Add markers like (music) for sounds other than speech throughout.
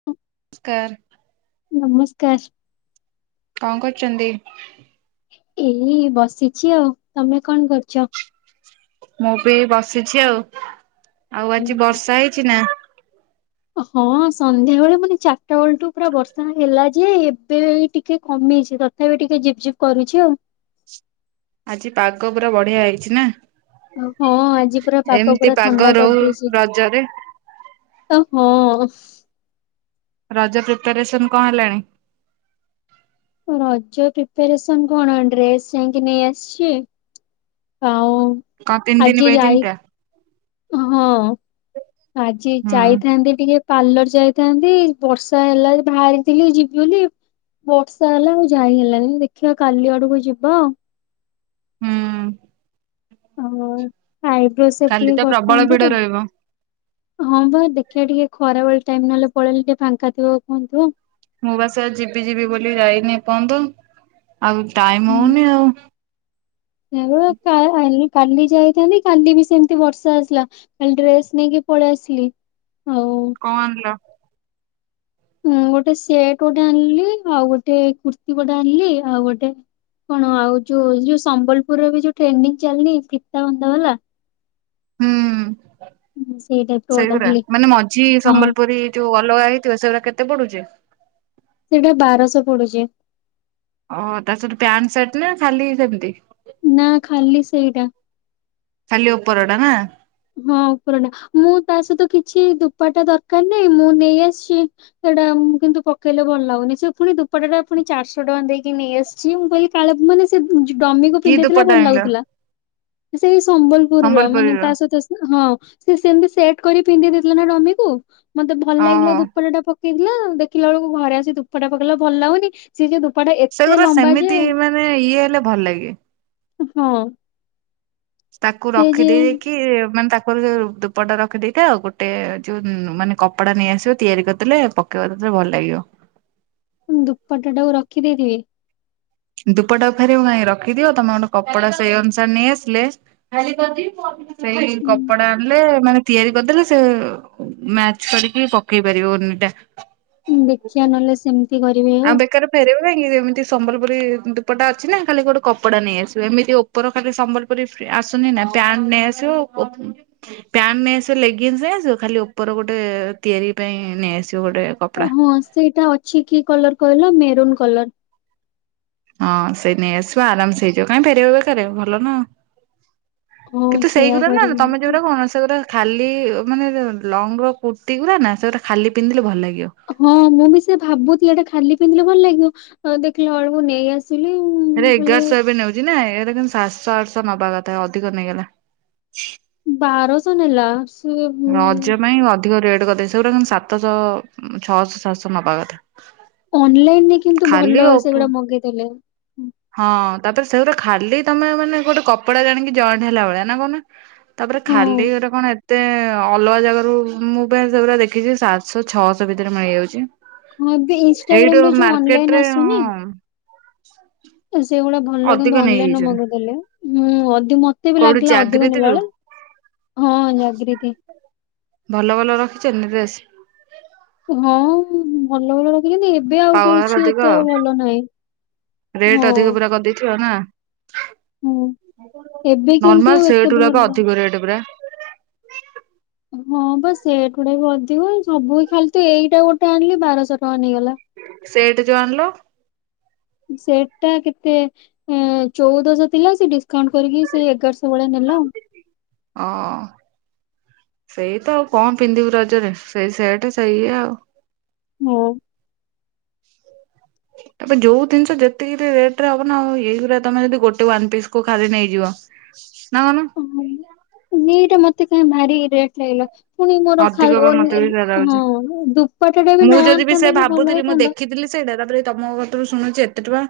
(inaudible) Car ନମସ୍କାର। କଣ କରୁଚନ୍ତି? ଏଇ ବସିଛି ଆଉ। ତମେ କଣ କରୁଛ? ମୁଁ ବି ବସିଛି ଆଉ। ଆଉ ଆଜି ଉହୁଁ। ବର୍ଷା ହେଇଛି ନା? ହଁ ସନ୍ଧ୍ୟାବେଳେ ମାନେ ଚାରିଟା ବେଳଠୁ ପୁରା ବର୍ଷା ହେଲା ଯେ ଏବେ ଟିକେ କମେଇଛି। ତଥାପି ଟିକେ ଝିପ୍ ଝିପ୍ କରୁଛି ଆଉ। ଆଜି ପାଗ ପୁରା ବଢିଆ ହେଇଛି ନା? ଆଉ ହଁ ଆଜି ପୁରା ପାଗ ଏମିତି ପୁରା ଥଣ୍ଡା ରହୁ କରିଦେଇଛି। ରଜରେ ତ ହଁ। ରଜ ପ୍ରିପାରେସନ କଣ ହେଲାଣି? ରଜ ପ୍ରିପାରେସନ କଣ, ଡ୍ରେସ ଯାଇଁକି ନେଇ ଆସିଛି। ଆଉ କଣ ତିନ ଦିନ ଆଜି ପାଇଁ ଯାଇ ତିନଟା। ହଁ, ଆଜି ହୁଁ ଯାଇଥା ନ୍ତି ଟିକେ ପାର୍ଲର ଯାଇଥାନ୍ତି। ବର୍ଷା ହେଲା ବାହାରିଥିଲି ଯିବି ବୋଲି। ବର୍ଷା ହେଲା ଆଉ ଯାଇ ହେଲାନି। ଦେଖିଆ କାଲି ଆଡକୁ ଯିବା ଆଉ। ହୁଁ। ହଁ ଆଇବ୍ରୋ ସେପ କାଲି ଟିକେ ତ ପ୍ରବଳ କରିଥାନ୍ତି ଭିଡ ତ। ରହିବ ହଁ ଭାଇ ଦେଖିବା ଟିକେ ଖରାବେେଳେ ଟାଇମ ନହେଲେ ପଳେଇଲେ ଟିକେ ଫାଙ୍କା ଥିବ କୁହନ୍ତୁ। ମୁଁ ବାସ ଯିବି ଯିବି ବୋଲି ଯାଇନି ଏପର୍ଯ୍ୟନ୍ତ। ଆଉ ଟାଇମ ହଉନି ଆଉ। ମୁଁ ତା କାଲି ଯାଇଥାନ୍ତି, କାଲି ବି ସେମିତି ବର୍ଷା ଆସିଲା। ଖାଲି ଡ୍ରେସ୍ ନେଇକି ପଳେଇ ଆସିଲି ଆଉ। କଣ ଆଣିଲ? ମୁଁ ଗୋଟେ ସେଟ ଗୋଟେ ଆଣିଲି। ଆଉ ଗୋଟେ କୁର୍ତ୍ତି ଗୋଟେ ଆଣିଲି। ଆଉ ଗୋଟେ କଣ ଆଉ ଯୋଉ ଯୋଉ ସମ୍ବଲପୁରରେ ବି ଯୋଉ ଟ୍ରେଣ୍ଡିଂ ଚାଲିନି ଫିତାବନ୍ଧା ବାଲା। ହୁଁ ସେଇ ଟାଇପ୍ ର ଗୋଟେ ସେଇଗୁରା, ଆଣିଲି ମାନେ ମଝି ହଁ ସମ୍ବଲପୁରୀ ଯୋଉ ଅଲଗା ହେଇଥିବ ସେଗୁରା କେତେ ପଡୁଛି? ସେଇଟା ବାରଶହ ପଡୁଛି। ଅଁ ତା ସହିତ ପ୍ୟାଣ୍ଟ ସାର୍ଟ ନା ଖାଲି ସେମିତି? ନା ଖାଲି ସେଇଟା। ଖାଲି ଉପରଟା ନା। ହଁ ଉପରଟା। ମୁଁ ତା ସହିତ କିଛି ଦୂପଟା ଦରକାର ନାହିଁ, ମୁଁ ନେଇ ଆସିଛି। ସେଇଟା ମୁ କିନ୍ତୁ ପକେଇଲେ ଭଲ ଲାଗୁନି। ସେ ପୁଣି ଦୁପଟା ଟା ପୁଣି ଚାରିଶହ ଟଙ୍କା ଦେଇକି ନେଇ ଆସିଛି। ମୁଁ କହିଲି କାଳେ ମାନେ ସେ ଜ-ଡମିକୁ କି ପିନ୍ଧେଇଥିଲା ଦୁପଟା ଭଲ ଆଣିଲ? ଲାଗୁଥିଲା। ସେଇ ସମ୍ବଲପୁରର ମାନେ ସମ୍ବଲପୁରୀର ତା ସହିତ ତ ସେ, ହଁ ସେ ସେମିତି ସେଟ କରି ପିନ୍ଧି ଦେଇଥିଲା ନା ଡମିକୁ, ମତେ ଭଲ ଓହୋ ଲାଗିଲା ଦୋପଟାଟା ପ ପିନ୍ଧିଲା, ଦେଖିଲାବେଳକୁ ଘରେ ଆସି ଦୁଫଟା ପକେଇଲା ଭଲ ଲାଗୁନି ସିଏ ଯେ ଦୂପାଟା ଏତେ ସେଗୁରା ଲମ୍ବା ଯେ, ସେମିତି ମାନେ ଇଏ ହେଲେ ଭଲ ଲାଗେ। ହଁ। ତାକୁ ସେ ରଖି ଯେ ଦେଇକି କି ମାନେ ତାଙ୍କର ଯଉ ଦୋପଟା ରଖିଦେଇଥା, ଆଉ ଗୋଟେ ଯୋଉ ମାନେ କପଡା ନେଇଆସିବୁ ତିଆରି କରିଦେଲେ ପ କରିଦେ ଭଲ ଲାଗିବ। ଁ ଦୁପଟା ଟାକୁ ରଖି ଦେଇଥିବି। ଦୁପଟା ଆଉ ଫେରିବ କାଇଁ ରଖିଦିଅ, ତମେ ଗୋଟେ କପଡା ସେଇ ଅନୁସାରେ ନେଇ ଆସିଲେ ସେଇ କପଡା ଆଣିଲେ, ମାନେ ତିଆରି କରିଦେଲେ ସେ ମ୍ୟାଚ କରିକି ପକେଇ ପାରିବ ଓନିଟା। ଦେଖିବା ନହଲେ ସେମିତି ଆଉ ବେକାର ଫେରେଇବ କାଇଁକି, ଯେମିତି ସମ୍ବଲପୁରୀ ଦୂପଟା ଅଛି ନା ଖାଲି ଗୋଟେ କପଡା ନେଇଆସିବେ। ଏମିତି ଉ ପର ଖାଲି ସମ୍ବଲପୁରୀ ଆସୁନି ନା ପ୍ୟାଣ୍ଟ ନେଇ ଆସିବ। ପ୍ୟାଣ୍ଟ ନେଇଆସିବ, ଲେଙ୍ଗିସ୍ ନେଇ ଆସିବ, ଖାଲି ଉପର ଗୋଟେ ତିଆରି ପାଇଁ ନେଇଆସିବ ଗୋଟେ କପଡା। ହଁ ସେଇଟା ଅଛି କି କଲର କହିଲ ମେରୁନ୍ କଲର୍। ହଁ ସେଇ ନେଇ ଆସିବ ଆରାମସେ ହେଇଯିବ। କାଇଁ ଫେରଇବ ବେକାରେ ଭଲ ନା। ହଁ କିନ୍ତୁ ସେଇୟା ସେଇଗୁରା ନା, କରିବି ତମେ ନହେଲେ ଯେଉଗୁରା କହୁନା ସେଗୁ ଖାଲି ମାନେ ଲଙ୍ଗ ର କୁର୍ତ୍ତିୀ ଗୁଡା ନା, ସେଗୋଟା ଖାଲି ପିନ୍ଧିଲେ ଭଲ ଲାଗିବ। ହଁ ମୁଁ ବି ସେ ଭାବୁଛଥିଲି, ଏଇଟା ଖାଲି ପିନ୍ଧିଲେ ଭଲ ଲାଗିବ। ଦେଖିଲା ବେଳକୁ ନେଇ ଆସ (unintelligible) ହେଲେ ଏଗାରଶହ ଏବେ ନେଉଛି ନା, ଏଗୁରା କିନ୍ତୁ ସାତଶହ, ଆଠଶହ ନବା କଥା ଅଧିକ ନେଇଗଲା। ବାରଶହ ନେଲା। ସେ ରଜ ପାଇଁ ଅଧିକ ରେଟ୍ କରିଦେଇଛି, ସେଗୁଡା କିନ୍ତୁ ସାତଶହ ଛଅଶହ ସାତଶହ ନବା କଥା। ଅନଲାଇନ ରେ କିନ୍ତୁ ଖାଲି ଭଲ, ଓପ ସେଭଳିଆ ମଗେଇଦେଲେ। ହଁ ତାପରେ ସେଗୁଡା ଖାଲି ତମେ ମାନେ ଗୋଟେ କପଡା ଜାଣିକି ଜଏଣ୍ଟ ହେଲା ଭଳିଆ, ନା କହୁନା। ତାପରେ ହଁ ଖାଲି ଗୋଟେ କଣ ଏତେ ଅଲଗା ଜାଗା ରୁ ମୁଁ ପା ସେଗୁଡା ଦେଖିଛି, ସାତଶହ ଛଅଶହ ଭିତରେ ମିଳିଯାଉଛି। ହଁ ଏବେ ଇନଷ୍ଟାଗ୍ରାମ ଏଇଟୁ ରେ ଯୋଉ ଅନଲାଇନ ମାର୍କେଟରେ ହଁ। ସେଇଭଳିଆ ଭଲ ଅଧିକ କିନ୍ତୁ ଅନଲାଇନ ରୁ ନେଇଯାଇଛନ୍ତି। ମଗେଇଦେଲେ ଁ ଅଧିକ-ମତେ ବି କୋଉଠି ଲାଗିଲା ଅଧିକ ଜାଗୃତିରୁ ନେଲାବଳିଆ। ହଁ ଜାଗ୍ରୀତି। ଭଲ ଭଲ ରଖିଛନ୍ତି ନା ଡ୍ରେସ୍। ହଁ ଭଲ ଭଲ କିନ୍ତୁ ଏବେ ଆଉ ପାୱାର କିଛି ଅଧିକ ଏତେ ଆଉ ଭଲ ନାହିଁ। ହଁ। ଗଦେଇଥିବ ନା। ହୁଁ। ଏବେ ନର୍ମାଲ କିନ୍ତୁ ସେଟ୍ ଏତେ ଗୁରା ପା ଭଲ ଅଧିକ ରେଟ୍ ପୁରା। ହଁ ବା ସେଟ୍ ଗୁଡା ବି ଅଧିକ, ସବୁ ଖାଲି ତ ଏଇଟା ଗୋଟେ ଆଣିଲି ବାରଶହ ଟଙ୍କା ନେଇଗଲା। ସେଟ୍ ଯୋଉ ଆଣିଲ? ସେଟ୍ ଟା କେତେ ଏଁ ଚଉଦଶହ ଥିଲା ସେ ଡିସକାଉଣ୍ଟ କରିକି ସେ ଏଗାରଶହ ଭଳିଆ ନେଲା ଆଉ। ହଁ ସେଇ ତ ଆଉ କଣ ପିନ୍ଧିବୁ ରଜରେ ସେଇ ସେଟ ସେଇ ଇଏ ଆଉ। ହଉ। ଏବେ ଯୋଉ ଜିନିଷ ଯେତିକରେ ରେଟ ରେ ହବ ନାଉ ଏଇ ଗୁରା ତମେ ଯଦି ଗୋଟେ ୱାନ୍ ପିସ୍ କୁ ଖାଲି ନେଇଯିବ। ନନ (unintelligible) ଓ ଦିଟା ମତେ କାହି ଭାରି ରେଟ ଲାଗିଲା। ପୁଣି ମୋର ଖା ଅଧିକ ବା ମତେ ଓନି ବି ସେୟା ହଁ ଲାଗୁଛି। ଦୁପାଟ ଟା ବି ମୁଁ ନ ଯଦି ସେ ଆଣିଥାନ୍ତେ କି ଭଲ ଭାବୁଥିଲି ମୁଁ ହେଇଥାନ୍ତା ଦେଖିଥିଲି ସେଇଟା ତାପରେ ତମ କତରୁ ଶୁଣୁଛି ଏତେ ଟଙ୍କା।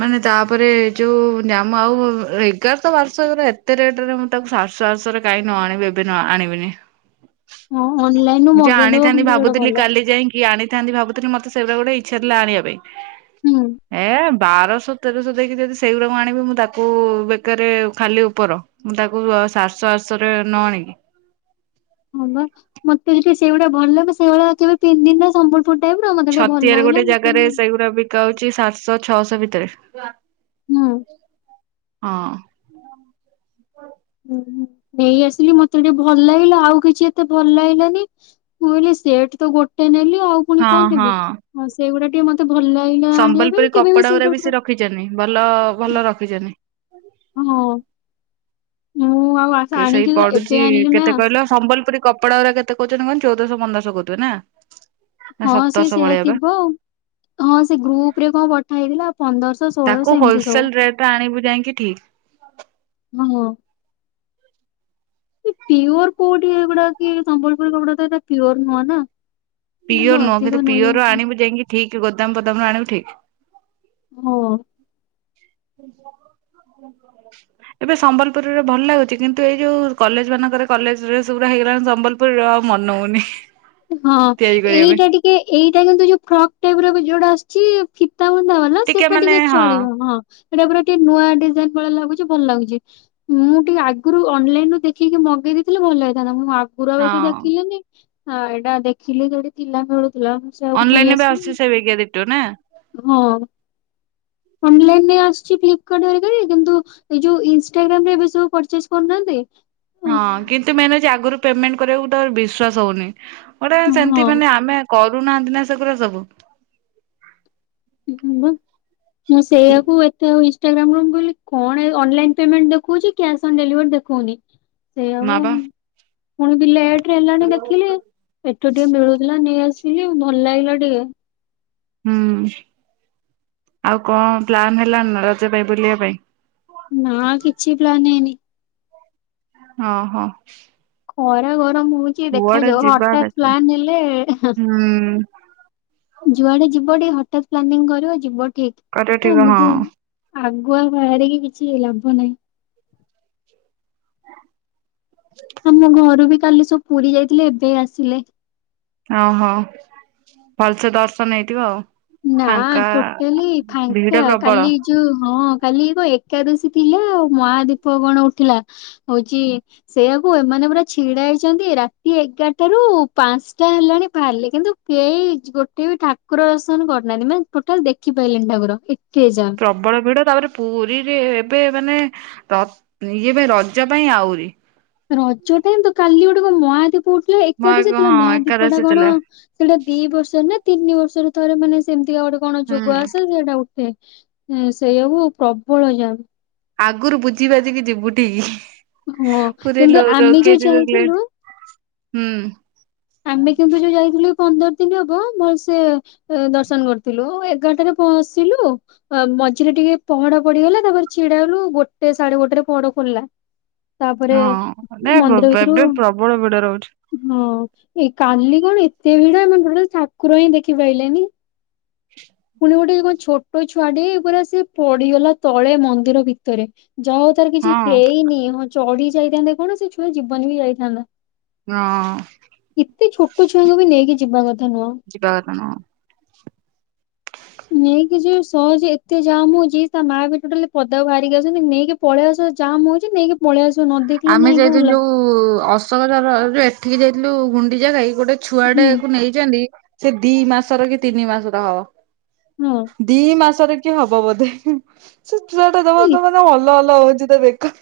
ମାନେ ତାପରେ ଯୋଉାନାଁ ମ ଆଉ ଏଗାର ଶହ ବାରଶହ ଗୁରା ଏତେ ରେଟର। ତାକୁ ସାତ ସହ ଆଠ ସହ ରେ କାଇଁ ନ ଆଣିବି, ଏବେ ଆଣିବିନି। ହଁ ଅନଲାଇନ ରୁ ଯା ମଗେଇଦବ ଆଣିଥାନ୍ତି କିନ୍ତୁ ସେଇଟା ଭାବୁଥିଲି ଭଲ କାଲି ଯାଇଁକି କିଏ ଆଣିଥାନ୍ତି ଭାବୁଥିଲି ମତେ ସେଇଗୁଡା ଗୋଟେ ଇଚ୍ଛା ଥିଲା ଆଣିବା ପାଇଁ, ହୁଁ। ଏ ବାରଶହ ତେରଶହ ଦେଇକି ଯଦି ସେଇଗୁଡାକ ଆଣିବୁ ମୁଁ ତାକୁ ବେକାରେ ଖାଲି ଉପର ମୁଁ ତାକୁ ଶାତ ଶହ ଆାଠ ଶହ ରେ ନ ଆଣିକି। ହଁ ବା ମତେ (unintelligible) ସେଇଗୁଡା ଭଲ ଲାଗେ, ସେଇଭଳିଆ କେବେ ପିନ୍ଧିନି ନା ସମ୍ବଲ ଛତିଆରେ ଗୋଟେ ଜାଗାରେ ସେଇଗୁଡା ବି ତ ହଉଛି ସାତଶହ ଛଅଶହ ଭିତରେ ହୁଁ ହଁ ହୁ ହୁଁ ନେଇ ଆସିଲି ମତେ ଟିକେ ଭଲ ଲାଗିଲା ଆଉ କିଛି ଏତେ ଭଲ ଲାଗିଲାନି। ମୁଁ କହିଲି ସେଟ ତ ଗୋଟେ ନେଲି ଆଉ ପୁଣି ହଁ କଣ ହଁ ନେବି ଆଉ ସେ ସେଇଗୁଡା ଟିକେ ମତେ ଭଲ ଲାଗିଲା ଆଣିବା ସମ୍ବଲପୁରୀ ପାଇଁ କେବେ ବି କପଡା ଗୁରା ସେଇଟାଇପ୍ ସେ ରଖିଛନ୍ତି ଭଲ ଭଲ ର ରଖିଛନ୍ତି ହଁ ମୁଁ ଆଉ ଆସ ସେଇ ଆଣିକି ପଡୁଛି ଏବେ ଆଣିଲି ନା କେତେ କହିଲ ସମ୍ବଲପୁରୀ କପଡ଼ା ଗୁଡା କେତେ କହୁଛନ୍ତି କହନି, ଚଉଦଶହ ପନ୍ଦରଶହ କହୁଥିବେ ନା। ନା ହଁ ସେ ସତରଶହ ସେଇୟା ଭଳିଆ ବା ଥିବ ଆଉ। ହଁ ସେ ଗ୍ରୁପ ରେ କଣ ପଠା ହେଇଥିଲା ପନ୍ଦରଶହ ତାକୁ ଷୋହଳଶହ ଏମିତି ସବୁ। ହୋଲସେଲ ରେଟରେ ଆଣିବୁ ଯାଇକି ଠିକ ଅ ହଁ। କି ପିଓର କୋଉଠି ଏଗୁଡା କି ସମ୍ବଲପୁରୀ କପଡା ତ ଏଟା ପିଓର ନୁହେ ନା। ପିଓର ନୁହଁ କିନ୍ତୁ ଅଧିକ ପିଓର ନେଇଯାଉଛନ୍ତି ଆଣିବୁ ଯାଇକି ଠିକ ଗୋଦାମ ପଦାମ ରୁ ଆଣିବୁ ଠିକ। ହଁ। ହ। (unintelligible) ଏବେ ସମ୍ବଲପୁରରେ ଭଲ ଲାଗୁଛି କିନ୍ତୁ ଏଇ ଯୋଉ କଲେଜ ମାନଙ୍କରେ କଲେଜ ରେ ଡ୍ରେସ ହେଇଗଲାଣି ସମ୍ବଲପୁର ପୁରା ଆଉ ମନହେଉନି। ହଁ ଏଇଟା ଟିକେ ଏଇଟା କିନ୍ତୁ ଯୋଉ ଫ୍ରକ୍ ଟାଇପ ର ବି ଯୋଉଟା କି ଫିତା ବୁନ୍ଦା ବାଲା ସେଟା ଟିକେ ଚଳିବ ହଁ। ହେଡା ପୁରା ଟିକେ ନୂଆ ଡିଜାଇନ ଭଳି ଲାଗୁଛି ଭଲ ଲାଗୁଛି। ମୁଁ ଟିକେ ଆଗରୁ ଅନଲାଇନ ରୁ ଦେଖିକି ମଗେଇ ଦେଇେଇଥିଲେ ଭଲ ହେଇଥାନ୍ତା ମୁଁ ଆଗ କୁକୁର ବି ଏତେ ହଁ ଦେଖିଲିନି ଏଇଟା ଦେଖିଲି ଯଉଠି ଥିଲା ଖେଳୁଥିଲା। ଅନଲାଇନ ଏବେ ଆସୁଛି ସେଇବିକା ଡିଟୋ ନାଁ। ହଁ। ଅନଲାଇନରେ ଆସିୁଛି ଫ୍ଲିପକାର୍ଟରିକାରେ କିନ୍ତୁ ଏଇ ଯୋଉ ଇନଷ୍ଟାଗ୍ରାମ ରେ ଏବେ ସବୁ ପରଚେଜ କରୁନାହାନ୍ତି? ହଁ କିନ୍ତୁ ମେନ୍ ଅଉଛି ଆଗରୁ ପେମେଣ୍ଟ କରିବାକୁ ଗୋଟେ ବିଶ୍ଵାସ ହଉନି, ଗୋଟେ ସେମିତି ମାନେ ଆମେ କରୁନାହାନ୍ତି ନା ସେଗୁରା ସବୁ। ହମ୍ବା ମୁଁ ସେଇଆକୁ ଏତେ ଆଉଇ ଇଷ୍ଟାଗ୍ରାମ କଣ କହିଲେ କଣ ଏଇ ଅନଲାଇନ ପେମେଣ୍ଟ ଦେଖଉଛି କେନସଲ ଡେଲିଭରି ଦେଖଉନି। ସେଇ ହବ ମା ବା ପୁଣି ଲେଟରେ ହେଲାଣି ଦେଖିଲି। ଏଠୁ ଟିକେ ମିଳୁଥିଲା ନେଇ ଆସିଲି ଭଲ ଲାଗିଲା ଟିକେ। ହୁଁ ଆଉ କଣ ପ୍ଲାନ ହେଲ ନା ରଜ ପାଇଁ ବୁଲିବା ପାଇଁ। ନା କିଛି ପ୍ଲାନ ହେଇନି। ହଁ ହଁ। ଖରା ଗରମ ହଉଛି ଦେଖାଯାଉ ଯିବା ହଠାତ୍ ଦେଖା ପ୍ଲାନ୍ ହେଲେ ହୁଁ। ଯୁଆଡେ ଯିବ ଟିକେ ହଠାତ୍ ପ୍ଲାନିଂ କରିବ ଯିବ ଠିକ୍ କରିବ ଠିକ ହଁ ଆଗୁଆ ବାହାରିକି କିଛି ଲାଭ ନାହିଁ। ଆମ ଘରୁ ବି କାଲି ସବୁ ପୁରୀ ଯାଇଥିଲେ ଏବେ ଆସିଲେ। ଅ ହ ଭଲସେ ଦର୍ଶନ ହେଇଥିବ ଆଉ। ନା ଫାଙ୍କା ଟୋଟଲି ଭିଡ ଫାଙ୍କା ପ୍ରବଳ କାଲି। ଯୋ ହଁ କାଲି ଏକ ଏକାଦଶୀ ଥିଲା ଆଉ ମହାଦୀପ କଣ ଉଠିଲା ହଉଛି ସେଇଆକୁ ଏମାନେ ପୁରା ଛିଡା ହେଇଛନ୍ତି ରାତି ଏଗାରଟାରୁୁ ପାଞ୍ଚଟା ହେଲାଣି ବାହାରିଲେ କିନ୍ତୁ କେଇ ଗୋଟେ ବି ଠାକୁର ଦର୍ଶନ କରିନାହାନ୍ତି ମାନେ ଟୋଟାଲ ଦେଖିପାଇଲେନି ଠାକୁର ଏ କେ ଯା। ପ୍ରବଳ ଭିଡ ତାପରେ ପୁରୀରେ ଏବେ ମାନେ ତ ଇଏ ପାଇଁ ରଜା ପାଇଁ ଆହୁରି। ରଜ ଦିନ୍ ତ କାଲି ଗୋଟେ କଣ ମହାଦୀପ ଉଠିଲା ମୋ ଏକାଦଶ ଥିଲା ହଁ ମହାଦୀପ ଟା ଏକାଦଶୀ କଣ ଥିଲା ସେଇଟା ଦି ବର୍ଷ ନା ତିନି ବର୍ଷର ଥରେ ମାନେ ସେମିତିକା ଗୋଟେ କଣ ଯୋଗ ହୁଁ ଆସେ ସେଇଟା ଉଠେ। ହୁଁ ସେଇଆକୁ ପ୍ରବଳ ଯାମେ। ଆଗରୁ ବୁଝି ବାଜିକି ଯିବୁ ଟି ହଁ ପୁରୀ କିନ୍ତୁ ଲ ଆମେ ଲୋକେ ଯୋଉ ଯେମିତି ଲେନ୍ ଯାଇଥିଲୁ ହୁଁ। ଆମେ କିନ୍ତୁ ଯୋଉ ଯାଇଥିଲୁ ପନ୍ଦର ଦିନ ହବ ଭଲ ସେ ଦର୍ଶନ କରିଥିଲୁ ଏଗାରଟାରେ ପସିଲୁ ଆଉ ମଝିରେ ଟିକେ ପହଡ ପଡିଗଲା ତାପରେ ଛିଡା ହେଲୁ ଗୋଟେ ସାଢେ ଗୋଟେରେ ପହଡ ଖୋଲିଲା। ତାପରେ ହଁ ନା ମନ୍ଦିର ଭିତରୁ ଏବେ ହଁ ପ୍ରବଳ ଭିଡ ରହୁଛି ଏ କାଲି କଣ ଏତେ ଭିଡ ଏମାନେ ପଢ଼ା ଠାକୁର ହିଁ ଦେଖି ପାଇଲେନି। ପୁଣି ଗୋଟେ କଣ ଛୋଟ ଛୁଆଟେ ପୁରା ସେ ପଡିଗଲା ତଳେ ମନ୍ଦିର ଭିତରେ ଯା ହଉ ତାର କିଛି ହଁ ହେଇନି ହଁ ଚଢି ଯାଇଥାନ୍ତେ କଣ ସେ ଛୁଆ ଜୀବନ ବି ଯାଇଥାନ୍ତା। ହଁ। ଏତେ ଛୋଟ ଛୁଆଙ୍କୁ ବି ନେଇକି ଯିବା କଥା ନୁହଁ। ଯିବା କଥା ନୁହଁ। ନେଇକି ଯେ ସହଜେ ଏତେ ଜାମ୍ ହଉଛି ତା ମାଆ ବି ଟୋଟାଲି ପଦାକୁ ବାହାରିକି ଆସୁନି ନେଇକି ପଳେଇବା ସହ ଜାମ୍ ହଉଛି ନେଇକି ପଳେଇ ଆସିବ ନ ଦେଖିଲ ନାଇଁ କଣ ହେଲା। କୁ ଅଶୋକ ଝର ଯେ ଏଠିକି ଯାଇଥିଲୁ ଗୁଣ୍ଡିଚା ଘାଇ ଗୋଟେ ଛୁଆ ହୁଁ ଟାକୁ ନେଇଚନ୍ତି। ସେ ଦି ମାସର କି ତିନି ମାସର ହବ ହଁ ଦି ମାସରେ କି ହବ ବୋଧେ ସେ ଚୁଆଟା ଦବ ଏ ଦବନା ହଲ ହଲ ହଉଛି ତା ବେକ।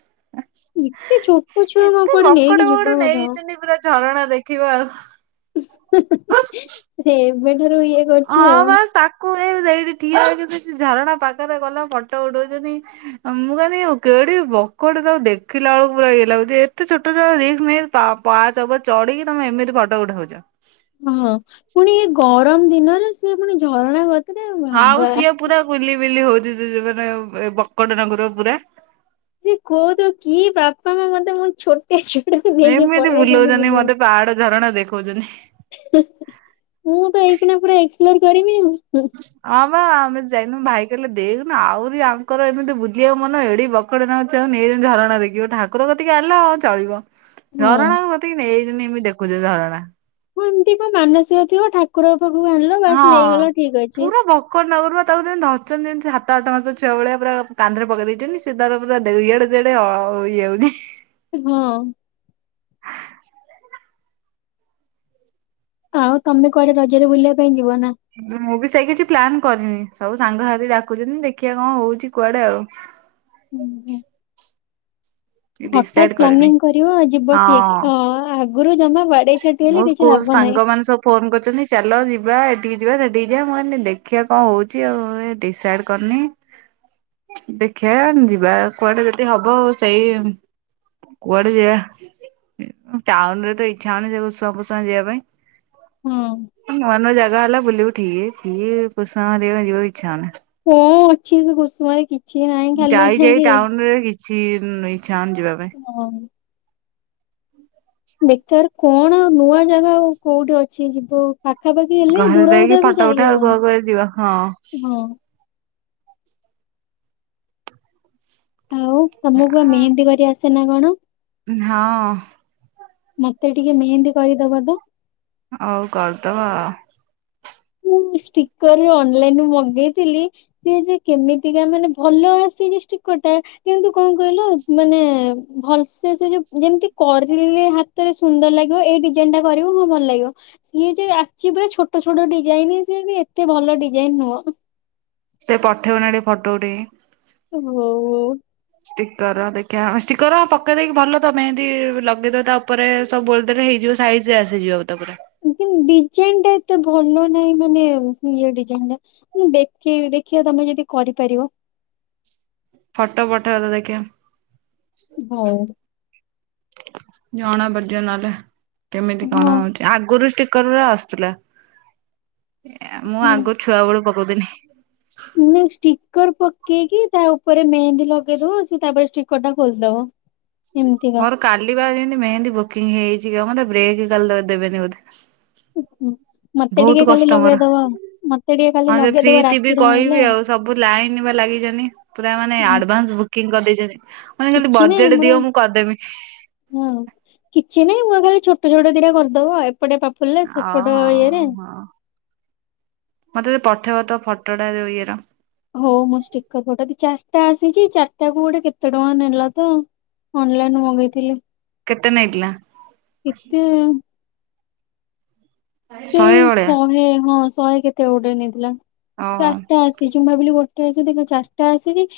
ଏତେ ଛୋଟ ଛୁଆଙ୍କୁ ଏତେ କୁଆଡେ ନେଇକି ମକଡ ଯିବା ବକଡ କଥା। ନେଇଚନ୍ତି ପୁରା ଝରଣା ଦେଖିବ ଆଉ। ଏବେଠାରୁ ଇଏ କରୁଛି ଅଁ ଆଉ ହଁ ସାତ୍ କଣ ଏଇ ସେଇଠି ଠିଆ ହେଇଚନ୍ତି ଝରଣା ପାଖରେ ଗଲା ଫଟ ଉଠଉଛନ୍ତି। ମୁଁ କହିଲି କେଡ଼ିକି ବକଟେ ତାକୁ ଦେଖିଲା ବେଳକୁ ପୁରା ଇଏ ଲାଗୁଛି ଏତେ ଛୋଟ ଛୁଆ ରିସ୍କ ନେଇ ପାଆ ପାହାଚ ଉପରେ ଚଢିକି ତମେ ଏମିତି ଫଟୋ ଉଠଉଛ। ହଁ ପୁଣି ଏ ଗରମ ଦିନରେ ସେ ପୁଣି ଝରଣା କ ଆଉ ସିଏ ପୁରା ବୁଲି ବିଲି ହଉଛି ସେ ମାନେ ଏ ବକଟେ ନାଗୁରୁ ପୁରା। ଯେ କୋହୁଥିବ କି ବାପା ମା ମତେ ମୋ ଛୋଟ ଛୁଆଟକୁ ନେଇକି ଏମିତି ପଳେଇ ଆଇଛନ୍ତି ବୁଲଉଛନ୍ତି ବୁଲିବାକୁ। ମତେ ପାହାଡ ଝରଣା ଦେଖଉଛନ୍ତି। ହଁ ମୁଁତ ଏହି କିନା ପୁରା ଏକ୍ସପ୍ଲୋର କରିବି। ହଁ ବା ଆମେ ଯାଇନୁ ଭାଇ କହିଲେ, ଦେଇଉନ ଆହୁରି ଆଙ୍କର ଏମିତି ବୁଲିବାକୁ ମନ ଏଡିକି ବ ବକେଟ ନାଗୁରୁ ଛୁଆକୁ ନେଇ ଆସିଛନ୍ତି, ଝରଣା ଦେଖିବାକୁ ଠାକୁର କତିକି ଆଣିଲ ହଁ ଚଳିବ। ହଁ। ଝରଣା କତିକି ନେଇଛନ୍ତି ଏମିତି ଦେଖୁଛନ୍ତୀ ଝରଣା। ହଁ ଏମିତି କଣ ମାନସିକ ଥିବ ଠାକୁରଙ୍କ ପାଖକୁ ଆଣିଲ ବାସ ନେଇଗଲ ଠିକ ଅଛି। ବକେଟ ନାଗୁରୁ ପା ତାକୁ ଧରିଛନ୍ତି ଯେମିତି ସାତ ଆଠ ମାସ ଛୁଆ ଭଳିଆ ପୁରା କାନ୍ଧରେ ପକେଇ ଦେଇଛନ୍ତି ସେ ତାର ପୁରା ଇଆଡ଼େ ସିଆଡେ ଇଏ ହଉଛି। ହଁ। ଆଉ ତମେ କୁଆଡେ ରଜରେ ବୁଲିବା ପାଇଁ ଯିବ ନା। ମୁଁ ବି ସେଇ କିଛି ପ୍ଲାନ କରିନି ସବୁ ସାଙ୍ଗ ସାଥି ଡାକୁୁଛନ୍ତି, ଦେଖିବା କଣ ହଉଛି କୁଆଡେ ଆଉ। ହୁଁ ହୁଁ। ଡିସାଇଡ୍ ହଠାତ୍ କରିନି ପ୍ଲାନିଂ କରିବ ଯିବ ହଁ। ଠିକ ହଁ ଆଗରୁ ଜମା। ବାଡେଇ ଛାଟି ମୋ ହେଲେ କିଛି ସ୍କୁଲ ଲାଭ ନାହିଁ। ସାଙ୍ଗମାନେ ସବୁ ଫୋନ କରିୁଛନ୍ତି ଚାଲ ଯିବା ଏଠିକି ଯିବା ସେଠିକି ଯିବା ମୁଁ କହିନି ଦେଖିବା କଣ ହଉଛି ଆଉ ଡିସାଇଡ୍ କରିନି। (inaudible) ଦେଖିବା ଯିବା କୁଆଡେ ଯଦି ହବ ଆ ସେଇ କୁଆଡେ ଯିବା ଟାଉନ୍ ରେ ତଇ ଇଛା ହଉନି ସେଇ କୁସୁମା ଫୁସୁମା ଯିବା ହଁ ପାଇଁ ନୂଆ ନୂଆ ଜାଗା ହେଲା ବୁଲିବୁ। ଠିକ କିଏ ପୋଷା ମାରିବ ଯିବା କୁ ଇଛା ନାହିଁ। କଣ ଅଛି ସେ କୁସୁମାରେ କି? ଯାଇ ଯାଇ ଟାଉନ ରେ କିଛି ଇଚ୍ଛା ହଉନି ଯିବା ପାଇଁ। ହଁ। ବେକାର କଣ ନୂଆ ଜାଗା ଆଉ କୋଉଠି ଅଛି ଯିବୁ। ପାଖା ପାଖି ହେଲେ ଘରେ ଦୁରକୁତ ରହିକି ଏବେ ଫଟୋ ଉଠା ଆଉ ଯାଇହବନି କୁଆଡେ କୁଆଡେ ଯିବା ହଁ ହଁ। ଆଉ ତମକୁ ବା ମେହେନ୍ଦୀ କରି ଆସେ ନା କଣ। ହଁ। ମତେ ଟିକେ ମେହେନ୍ଦୀ କରିଦବ ତ। ହଉ କରିଦବା ଆଉ। ମୁଁ ସ୍ପିକର ରୁ ଅନଲାଇନ୍ ରୁ ମଗେଇଥିଲି। ସିଏ ଯେ କେମିତିକା ମାନେ ଭଲ ଆସିନି ଷ୍ଟିକର ଟା କିନ୍ତୁ କଣ କହିଲ ମାନେ ଭଲସେ ସେ ଯୋଉ ଯେମିତି କରିଲେ ହାତରେ ସୁନ୍ଦର ଲାଗିବ ଏଇଠି ଯେନ୍ଟା କରିବୁ ମଁ ଭଲ ଲାଗିବ ସିଏ ଯେ ଆସିିଚୁ ପୁରା ଛୋଟ ଛୋଟ ଡି ଡିଜାଇନ ସିଏ ବି ଏତେ ଭଲ ଡିଜାଇନ ନୁହଁ। ଟିକେ ପଠେଇବୁନା ଟିକେ ଫୋଟୋ ଉଠେଇକି। ହଉ ହଉ। ଷ୍ଟିକର ଦେଖିବା ଷ୍ଟିକର ପକେଇ ଦେଇକି ଭଲ ତ ମେହେନ୍ଦି ଲଗେଇଦବ ତା ଉପରେ ସବୁ ବଳେ ଦେଲେ ହେଇଯିବ ସାଇଜ ରେ ଆସିଯିବ ତାପରେ। ଲେକନ ଡିଜାଇନ ଟା ଏତେ ଭଲ ନାହିଁ ମାନେ ଇଏ ଡିଜାଇନ ଟା। ମୁଁ ଦେଖି ଦେଖିବା ତମେ ଯଦି କରିପାରିବ। ଫଟୋ ପଥାଅ ତ ଦେଖିବା। ହଉ। ଜଣା ପଡିଯିବ ନହେଲେ କେମିତି ହଁ କଣ ଅଛି। ଆଗରୁ ଷ୍ଟିକରଗୁରା ଆସୁଥିଲା ମୁଁ ଆଗରୁ ଛୁଆ ବେଳୁ ପକଉ ଥିନି। ନାଇ ଷ୍ଟିକର ପକେଇକି ତା ଉପରେ ମେହେନ୍ଦୀ ଲଗେଇଦବ ସେ ତାପରେ ଷ୍ଟିକର ଟା ଖୋଲିଦବ। ନିମତିଗା। ମୋର କାଲି ବା ଯେମିତି ମେନ୍ଦୀ ବୁକିଂ ହେଇଛି କାଇଁ ମତେ ବ୍ରେକ୍ କାଲି ଦେବେନି ବୋଧେ। ମତେ ବହୁତ ଟିକେ କାଲି କଷ୍ଟ ମୋର। ଲଗେଇଦବା ମତେ ଟିକେ ହଁ କାଲି ଯେ ଫ୍ରି ଲଗେଇଦବ ଥିବି ରାତିରେ ନହଲେ କହିବି ଆଉ। ସବୁ ଲାଇନ ବା ଲାଗିଛନ୍ତି। ପୁରା ମାନେ ହୁଁ, ଆଡଭାନ୍ସ ବୁକିଂ କରିଦେଇଛନ୍ତି। ମାନେ ଖାଲି କିଛି ନାଇଁ ବଜେଟ ଆମର ଦିଅ ମୁଁ କରିଦେବି। ହଁ କିଛି ନାଇଁ ମୁଁ ଖାଲି ଛୋଟ ଛୋଟ ଦିଟା କରିଦବ ଏପଟେ ପାପୁୁରେ ଅ ସେପଟ ଇଏରେ ହଁ ମତେ ଯଦ ପଠେଇବ ତ ଫଟୋଟା ଯୋ ଇଏର ହଉ ମୁଁ ଷ୍ଟିକର ଫଟ ଚାରିଟା ଆସିଛି ଚାରିଟା କୁ ଗୋଟେ କେତେ ଟଙ୍କା ନେଲା ତ ଅନଲାଇନ ମଗେଇଥିଲି। କେତେ ନେଇଥିଲା। କେତେ ସେଇ ଶହେ ହଁ ଶହେ କେତେ ଗୋଟେ ନେଇଥିଲା ଓହୋ। ଚାରଟା ଆସ ସେ ଯେଁ ଭାବିଲି ଗୋଟେ ଆସେ ଦେଖ ଚାରିଟା ଆସେଛି